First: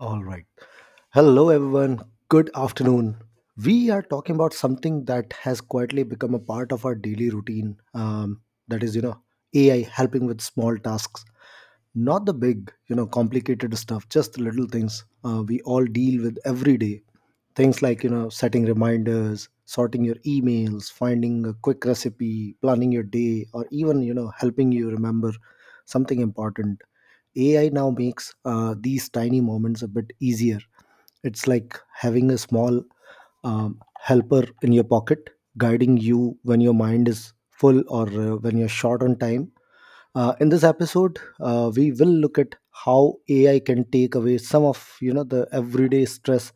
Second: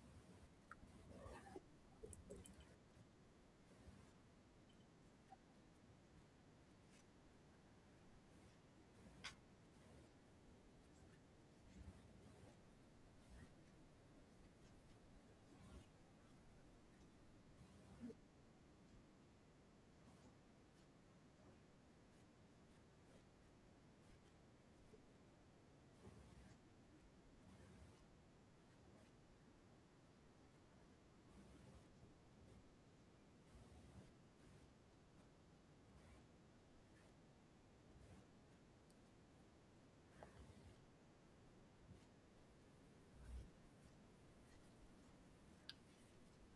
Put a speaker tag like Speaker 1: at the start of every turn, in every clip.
Speaker 1: All right. Hello, everyone. Good afternoon. We are talking about something that has quietly become a part of our daily routine. That is, AI helping with small tasks, not the big, complicated stuff, just the little things we all deal with every day. Things like, setting reminders, sorting your emails, finding a quick recipe, planning your day, or even, helping you remember something important. AI now makes these tiny moments a bit easier. It's like having a small helper in your pocket, guiding you when your mind is full or when you're short on time. In this episode, we will look at how AI can take away some of the everyday stress,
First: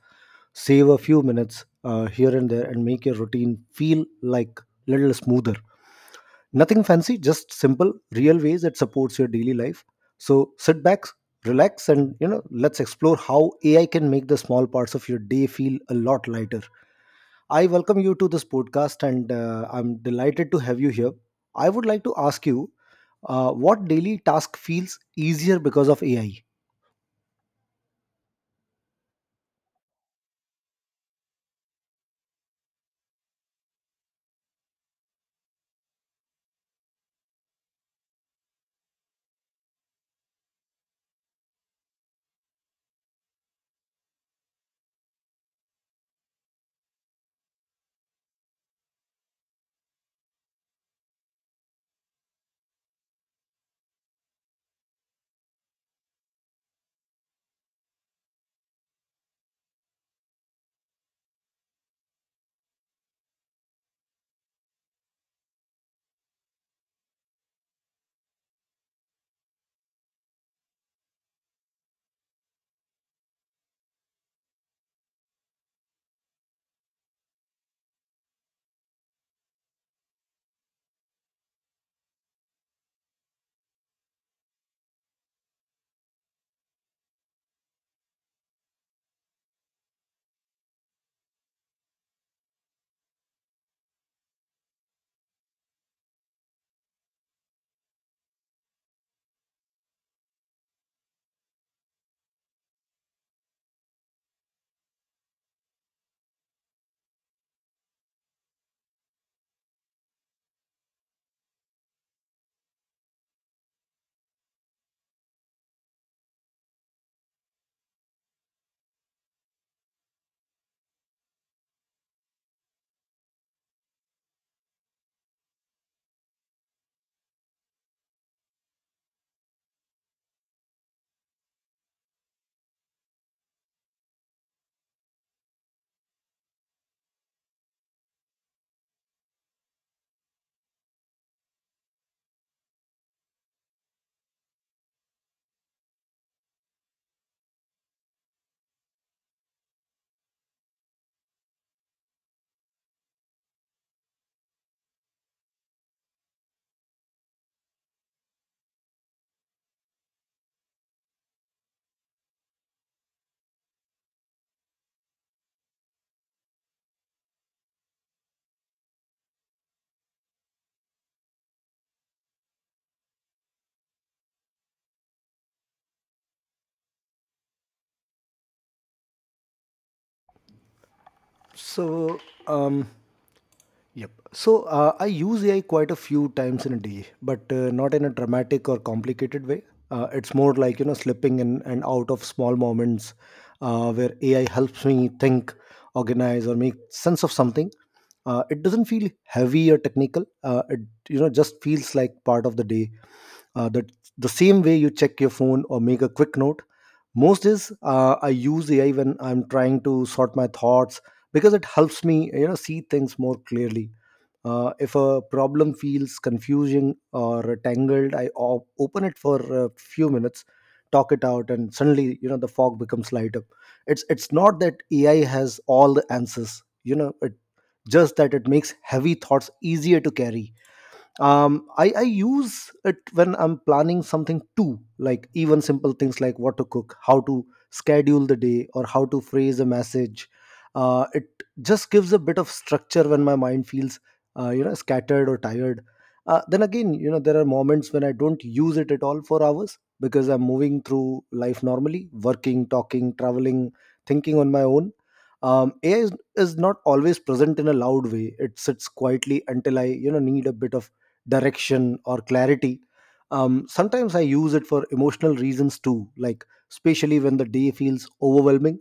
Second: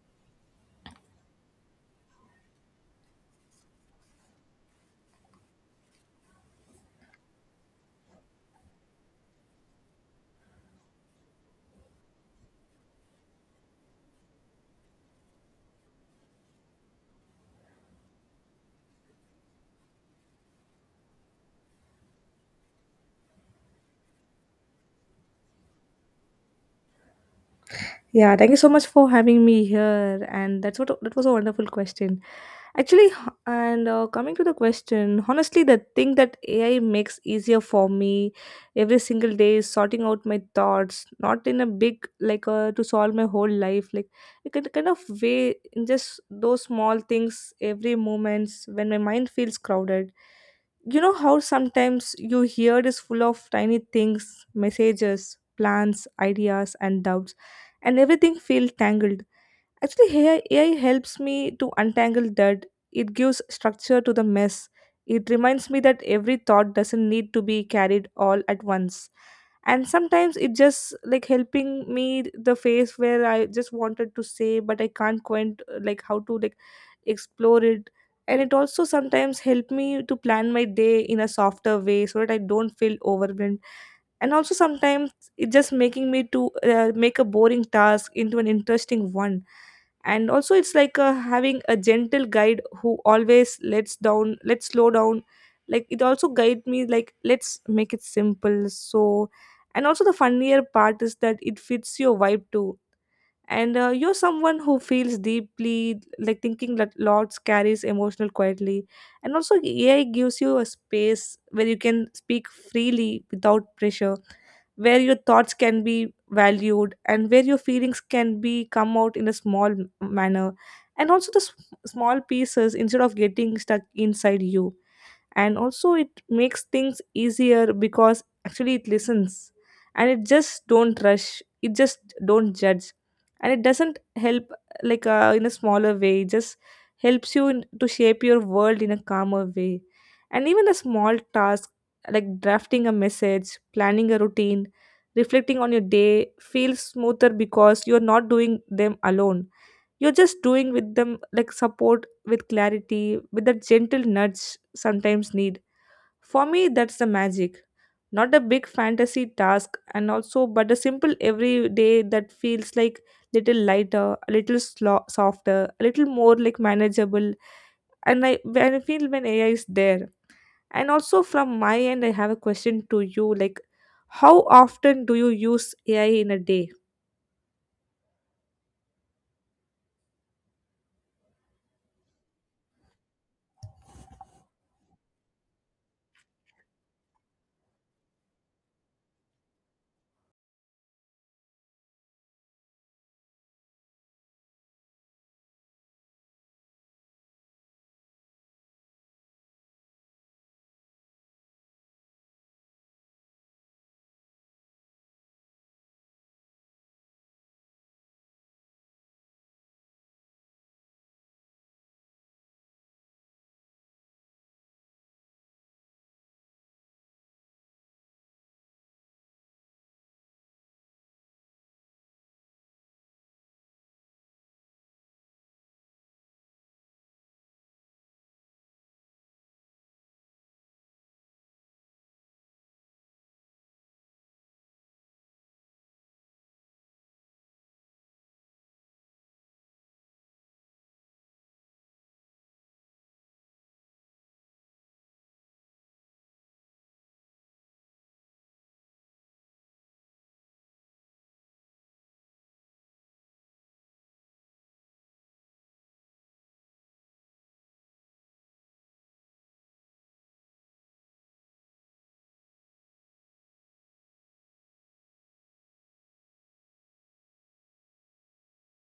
Speaker 1: save a few minutes here and there, and make your routine feel like little smoother. Nothing fancy, just simple, real ways that supports your daily life. So sit back, relax, and let's explore how AI can make the small parts of your day feel a lot lighter. I welcome you to this podcast, and I'm delighted to have you here. I would like to ask you, what daily task feels easier because of AI?
Speaker 2: Yeah, thank you so much for having me here, and that was a wonderful question. Actually, and coming to the question, honestly, the thing that AI makes easier for me every single day is sorting out my thoughts, not in a big like to solve my whole life, like it can kind of way, in just those small things, every moments when my mind feels crowded. You know how sometimes you hear is full of tiny things, messages, plans, ideas, and doubts, and everything feels tangled. Actually, AI helps me to untangle that. It gives structure to the mess. It reminds me that every thought doesn't need to be carried all at once. And sometimes it just like helping me the phase where I just wanted to say, but I can't quite like how to like explore it. And it also sometimes help me to plan my day in a softer way, so that I don't feel overwhelmed, and also sometimes it's just making me to make a boring task into an interesting one. And also it's like having a gentle guide who always lets down let's slow down, like it also guide me like let's make it simple. So and also the funnier part is that it fits your vibe too, and you're someone who feels deeply, like thinking that lots carries emotional quietly. And also AI gives you a space where you can speak freely without pressure, where your thoughts can be valued, and where your feelings can be come out in a small manner, and also the small pieces instead of getting stuck inside you. And also it makes things easier because actually it listens, and it just don't rush, it just don't judge. And it doesn't help, like in a smaller way it just helps you to shape your world in a calmer way. And even a small task like drafting a message, planning a routine, reflecting on your day feels smoother because you're not doing them alone. You're just doing with them like support, with clarity, with that gentle nudge sometimes need. For me, that's the magic. Not a big fantasy task and also, but a simple everyday that feels like little lighter, a little softer, a little more like manageable. And I, when I feel, when AI is there. And also from my end, I have a question to you, like, how often do you use AI in a day?
Speaker 1: So, um, Yep. So I use AI quite a few times in a day, but not in a dramatic or complicated way. It's more like slipping in and out of small moments where AI helps me think, organize, or make sense of something. It doesn't feel heavy or technical. It just feels like part of the day that the same way you check your phone or make a quick note most is I use AI when I'm trying to sort my thoughts, because it helps me see things more clearly. If a problem feels confusing or tangled, I open it for a few minutes, talk it out, and suddenly the fog becomes lighter. It's not that AI has all the answers, you know it just that it makes heavy thoughts easier to carry. I use it when I'm planning something too, like even simple things, like what to cook, how to schedule the day, or how to phrase a message. It just gives a bit of structure when my mind feels scattered or tired. Then again, there are moments when I don't use it at all for hours, because I'm moving through life normally, working, talking, traveling, thinking on my own. AI is not always present in a loud way. It sits quietly until I need a bit of direction or clarity. Sometimes I use it for emotional reasons too, like especially when the day feels overwhelming.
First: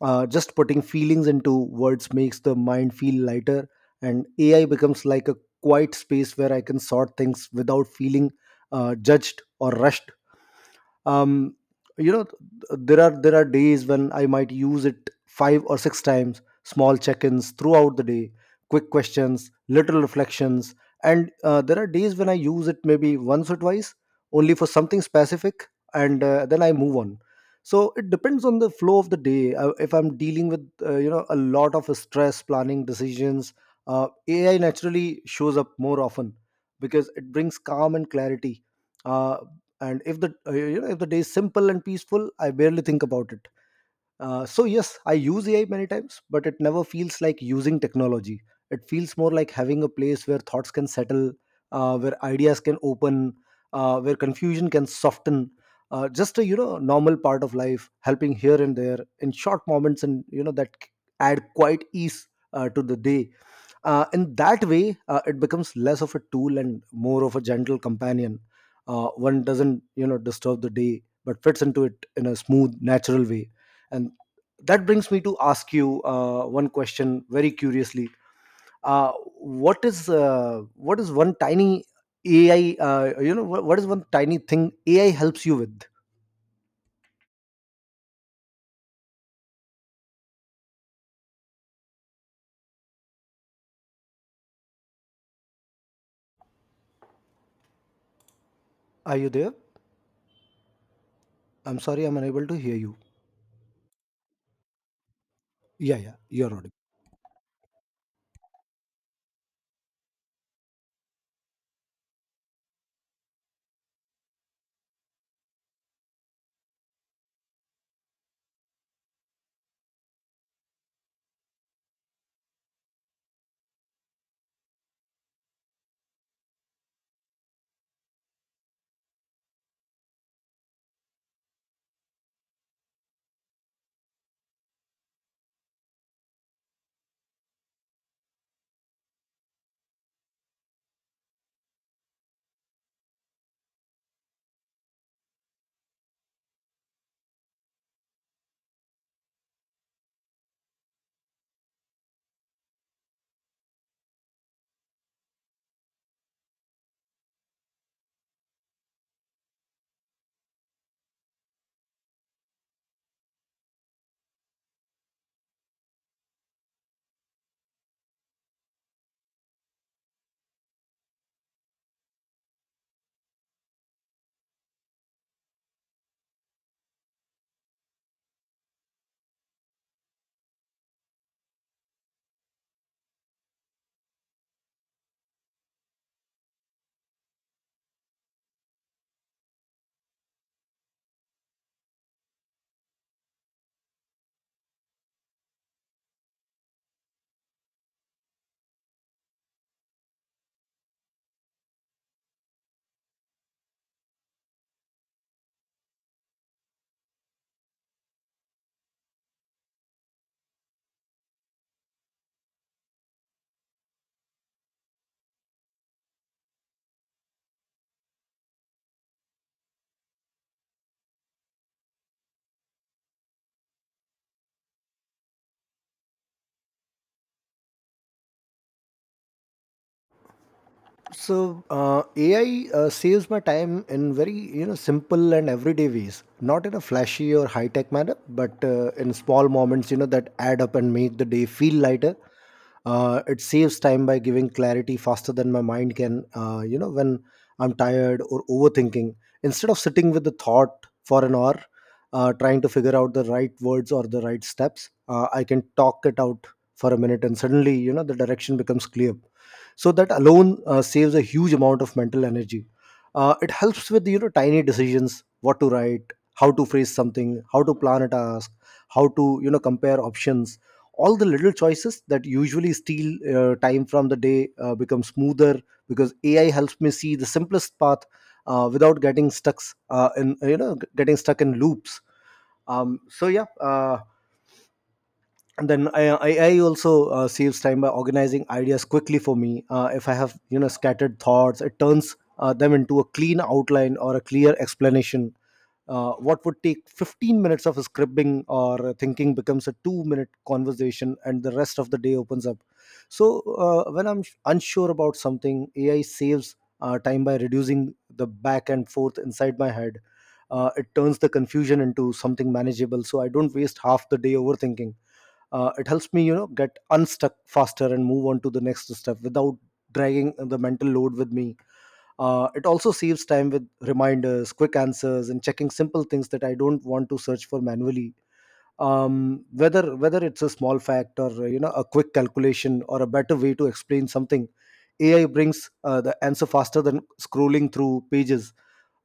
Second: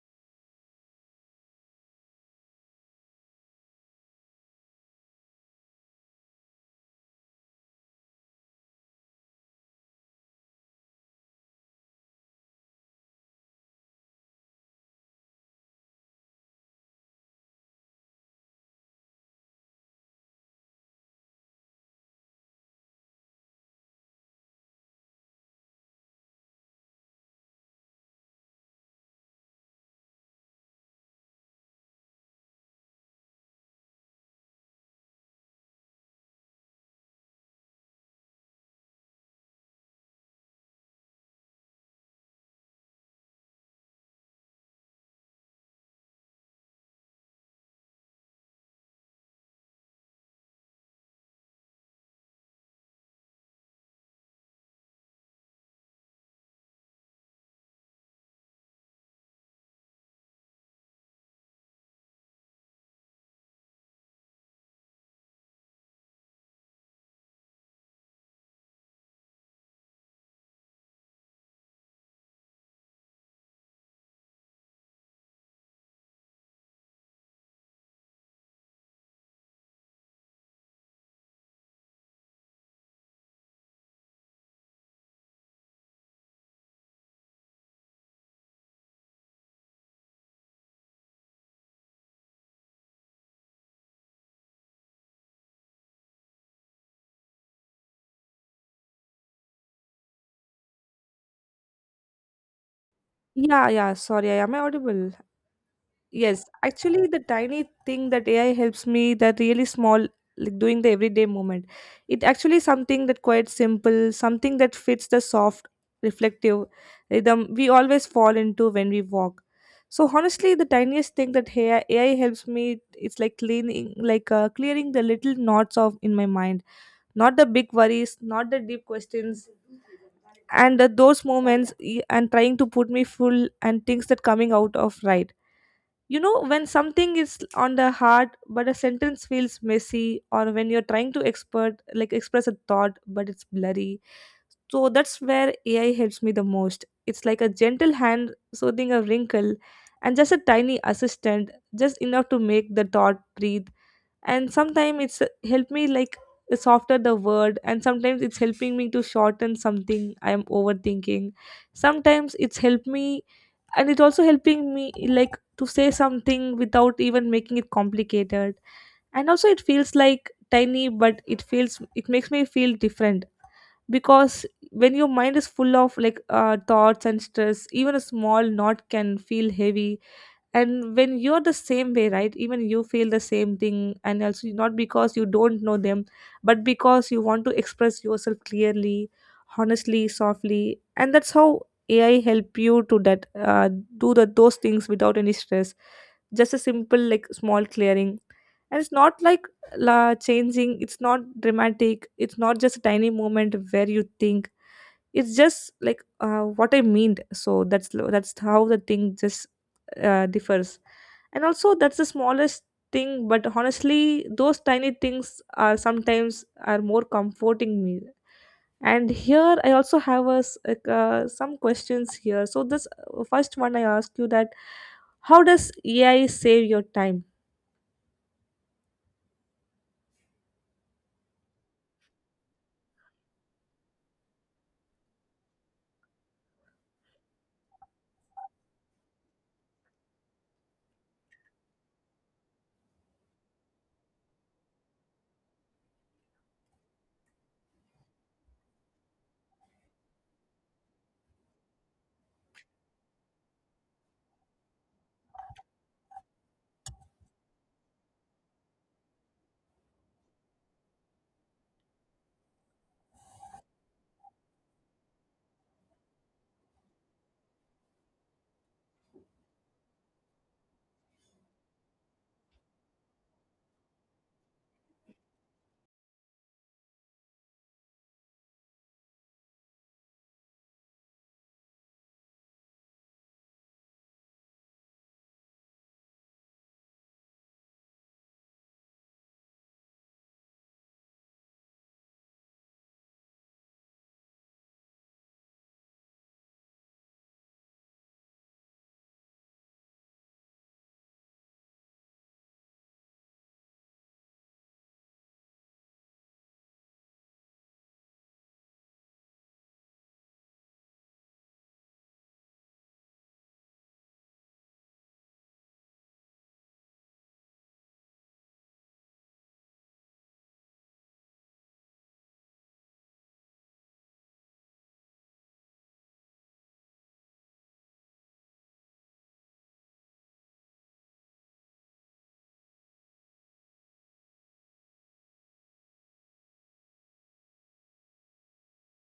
Speaker 1: Just putting feelings into words makes the mind feel lighter, and AI becomes like a quiet space where I can sort things without feeling judged or rushed. um, you know there are days when I might use it five or six times, small check-ins throughout the day, quick questions, little reflections. And there are days when I use it maybe once or twice, only for something specific, and then I move on. So it depends on the flow of the day. If I'm dealing with a lot of stress, planning decisions, AI naturally shows up more often because it brings calm and clarity. Uh, and if the if the day is simple and peaceful, I barely think about it. So yes, I use AI many times, but it never feels like using technology. It feels more like having a place where thoughts can settle, where ideas can open, where confusion can soften. Just a normal part of life, helping here and there in short moments, and add quite ease to the day. In that way, it becomes less of a tool and more of a gentle companion. One doesn't disturb the day, but fits into it in a smooth, natural way. And that brings me to ask you one question very curiously. Uh, what is uh, what is one tiny ai you know what is one tiny thing AI helps you with? Are you there? I'm sorry, I'm unable to hear you.
Speaker 2: Yeah, yeah, sorry, I audible?
Speaker 1: Yeah, yeah,
Speaker 2: Yes,
Speaker 1: you're audible.
Speaker 2: actually, the tiny thing that AI helps me, that really small, like doing the everyday moment, it actually something that quite simple, something that fits the soft, reflective rhythm we always fall into when we walk. So honestly, the tiniest thing that AI helps me, it's like cleaning, like clearing the little knots of in my mind, not the big worries, not the deep questions. And those moments, and trying to put me full and things that coming out of right, you know, when something is on the heart but a sentence feels messy, or when you're trying to expert like express a thought but it's blurry. So that's where AI helps me the most. It's like a gentle hand soothing a wrinkle, and just a tiny assistant, just enough to make the thought breathe. And sometimes it's help me like softer the word, and sometimes it's helping me to shorten something I am overthinking. Sometimes it's helped me, and it's also helping me like to say something without even making it complicated. And also it feels like tiny, but it feels it makes me feel different, because when your mind is full of like thoughts and stress, even a small knot can feel heavy, and when you're the same way, right, even you feel the same thing. And also not because you don't know them, but because you want to express yourself clearly, honestly, softly. And that's how AI help you to that, do those things without any stress, just a simple like small clearing. And it's not like la changing, it's not dramatic, it's not just a tiny moment where you think it's just like what I meant. So that's how the thing just differs. And also that's the smallest thing, but honestly those tiny things are sometimes are more comforting me. And here I also have some questions here, so this first one I ask you that, how does AI save your time?
Speaker 1: So ai saves my time in very simple and everyday ways, not in a flashy or high tech manner, but in small moments that add up and make the day feel lighter. It saves time by giving clarity faster than my mind can. When I'm tired or overthinking, instead of sitting with the thought for an hour, trying to figure out the right words or the right steps, I can talk it out for a minute and suddenly the direction becomes clear. So that alone saves a huge amount of mental energy. It helps with tiny decisions, what to write, how to phrase something, how to plan a task, how to compare options. All the little choices that usually steal time from the day become smoother, because AI helps me see the simplest path without getting stuck in you know getting stuck in loops. Um, so yeah, uh, AI also saves time by organizing ideas quickly for me. If I have scattered thoughts, it turns them into a clean outline or a clear explanation. What would take 15 minutes of scribbling or thinking becomes a 2 minute conversation, and the rest of the day opens up. So when I'm unsure about something, AI saves time by reducing the back and forth inside my head. It turns the confusion into something manageable, so I don't waste half the day overthinking. It helps me get unstuck faster and move on to the next step without dragging the mental load with me. It also saves time with reminders, quick answers, and checking simple things that I don't want to search for manually. Whether it's a small fact or a quick calculation or a better way to explain something, AI brings the answer faster than scrolling through pages.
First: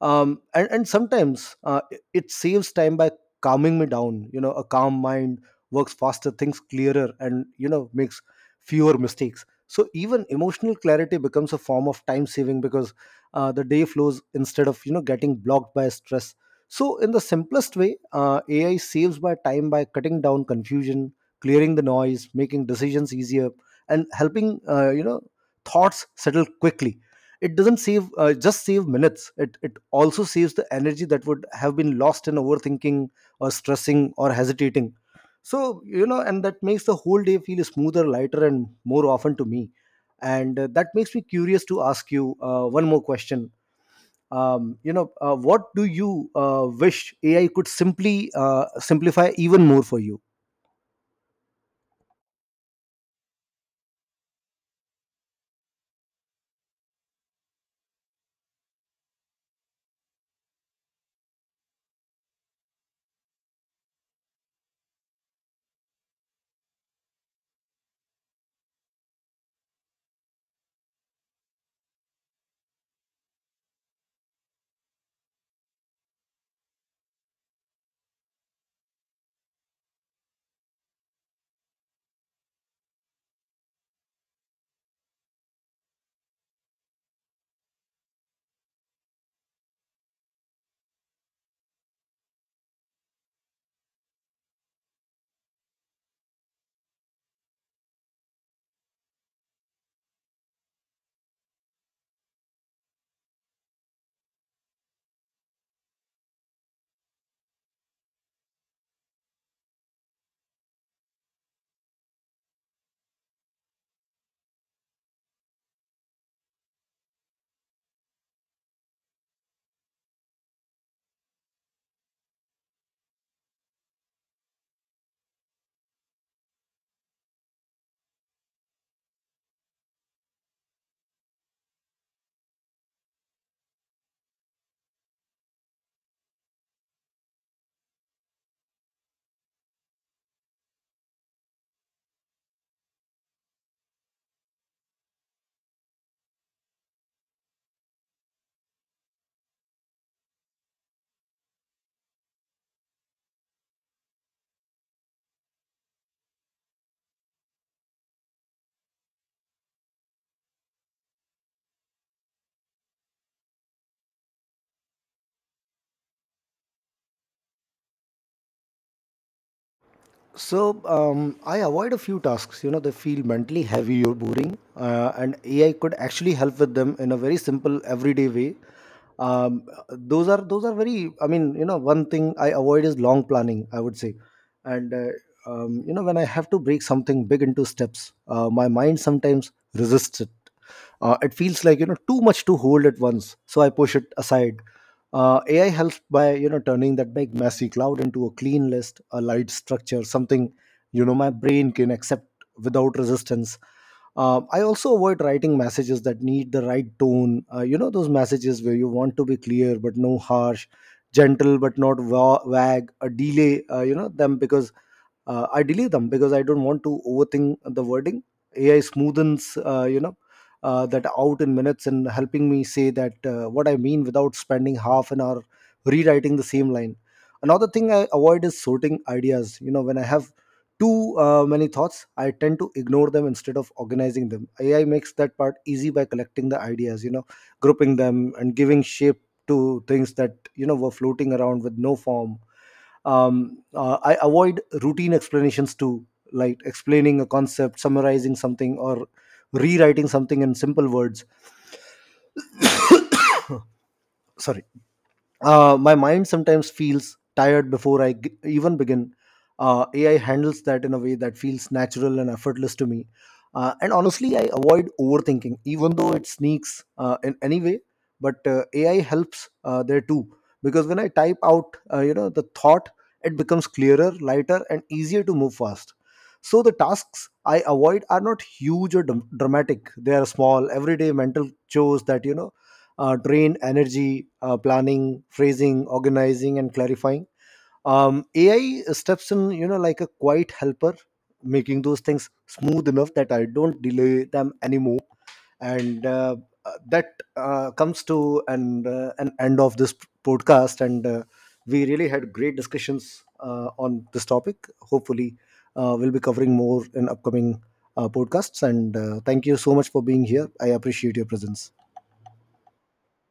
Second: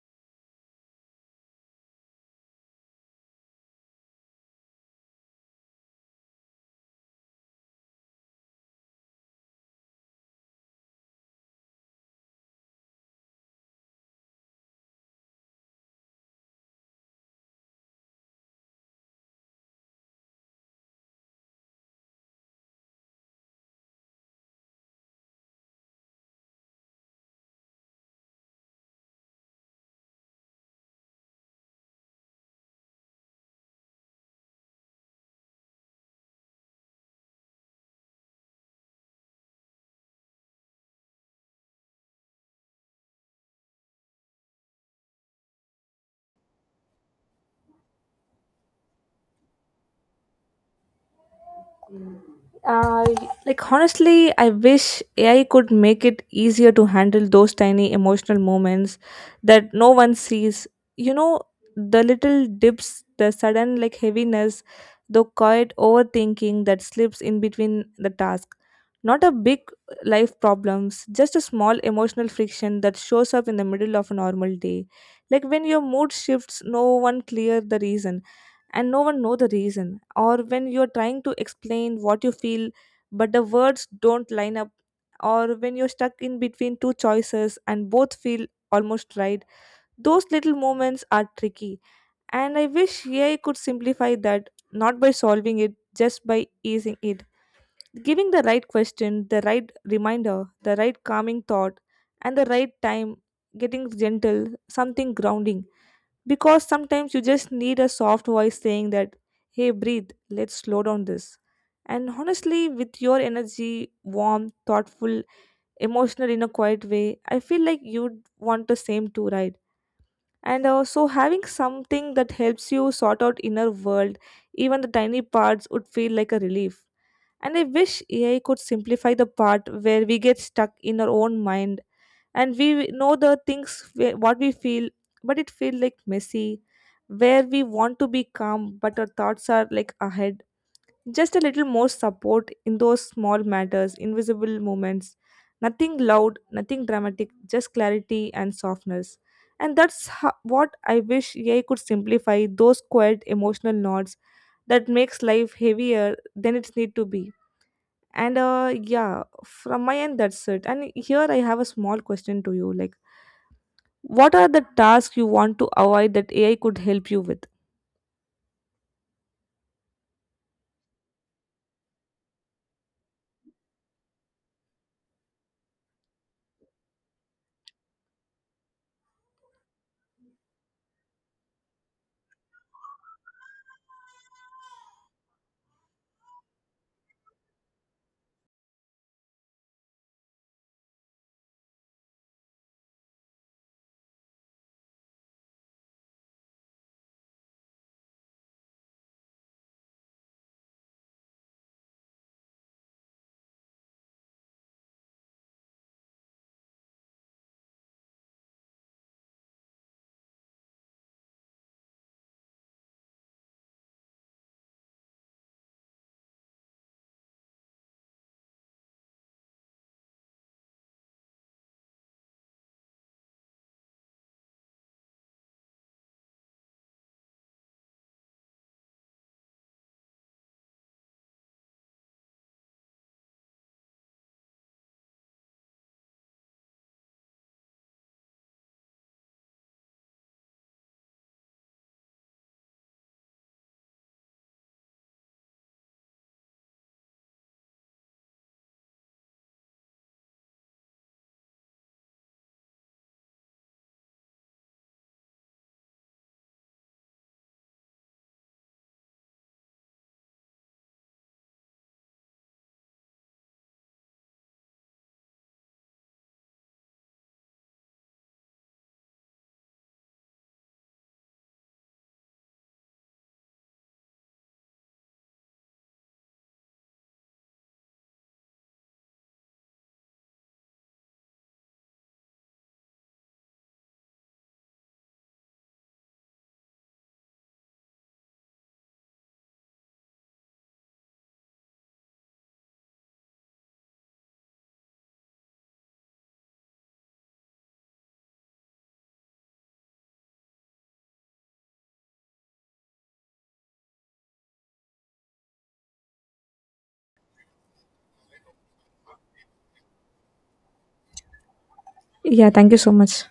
Speaker 1: And sometimes it saves time by calming me down. A calm mind works faster, thinks clearer, and makes fewer mistakes. So even emotional clarity becomes a form of time saving, because the day flows instead of getting blocked by stress. So, in the simplest way, AI saves my time by cutting down confusion, clearing the noise, making decisions easier, and helping thoughts settle quickly. It doesn't save just save minutes. It also saves the energy that would have been lost in overthinking or stressing or hesitating. So and that makes the whole day feel smoother, lighter, and more often to me. And that makes me curious to ask you one more question. What do you wish AI could simply simplify even more for you?
Speaker 2: Uh, like honestly, I wish AI could make it easier to handle those tiny emotional moments that no one sees. You know, the little dips, the sudden like heaviness, the quiet overthinking that slips in between the task. Not a big life problems, just a small emotional friction that shows up in the middle of a normal day. Like when your mood shifts, no one clear the reason and no one know the reason, or when you're trying to explain what you feel but the words don't line up, or when you're stuck in between two choices and both feel almost right. Those little moments are tricky, and I wish AI could simplify that, not by solving it, just by easing it, giving the right question, the right reminder, the right calming thought, and the right time, getting gentle, something grounding. Because sometimes you just need a soft voice saying that, hey, breathe, let's slow down this. And honestly, with your energy, warm, thoughtful, emotional in a quiet way, I feel like you'd want the same too, right? And so having something that helps you sort out inner world, even the tiny parts, would feel like a relief. And I wish AI could simplify the part where we get stuck in our own mind, and we know the things what we feel, but it feels like messy, where we want to be calm but our thoughts are like ahead. Just a little more support in those small matters, invisible moments, nothing loud, nothing dramatic, just clarity and softness. And that's what I wish AI could simplify, those quiet emotional knots that makes life heavier than it need to be. And yeah, from my end, that's it. And here I have a small question to you, like, what are the tasks you want to avoid that AI could help you with?
Speaker 1: So I avoid a few tasks, they feel mentally heavy or boring, and AI could actually help with them in a very simple, everyday way. Those are very. I mean, you know, one thing I avoid is long planning, I would say. And When I have to break something big into steps, my mind sometimes resists it. It feels like too much to hold at once, so I push it aside. AI helps by turning that big messy cloud into a clean list, a light structure, something my brain can accept without resistance. I also avoid writing messages that need the right tone. Those messages where you want to be clear but no harsh, gentle but not wag a delay, you know them because I delete them because I don't want to overthink the wording. AI smoothens uh, you know that out in minutes and helping me say that what I mean without spending half an hour rewriting the same line. Another thing I avoid is sorting ideas. When I have too many thoughts, I tend to ignore them instead of organizing them. AI makes that part easy by collecting the ideas, grouping them and giving shape to things that were floating around with no form. I avoid routine explanations too, like explaining a concept, summarizing something, or rewriting something in simple words. Sorry. My mind sometimes feels tired before even begin. AI handles that in a way that feels natural and effortless to me. And honestly, I avoid overthinking, even though it sneaks in any way. But AI helps there too, because when I type out, the thought, it becomes clearer, lighter, and easier to move fast. So the tasks I avoid are not huge or dramatic. They are small, everyday mental chores that drain energy, planning, phrasing, organizing, and clarifying. AI steps in, like a quiet helper, making those things smooth enough that I don't delay them anymore. And that comes to an end of this podcast, and we really had great discussions on this topic. Hopefully we'll be covering more in upcoming podcasts. And thank you so much for being here, I appreciate your presence.
Speaker 2: Yeah, thank you so much.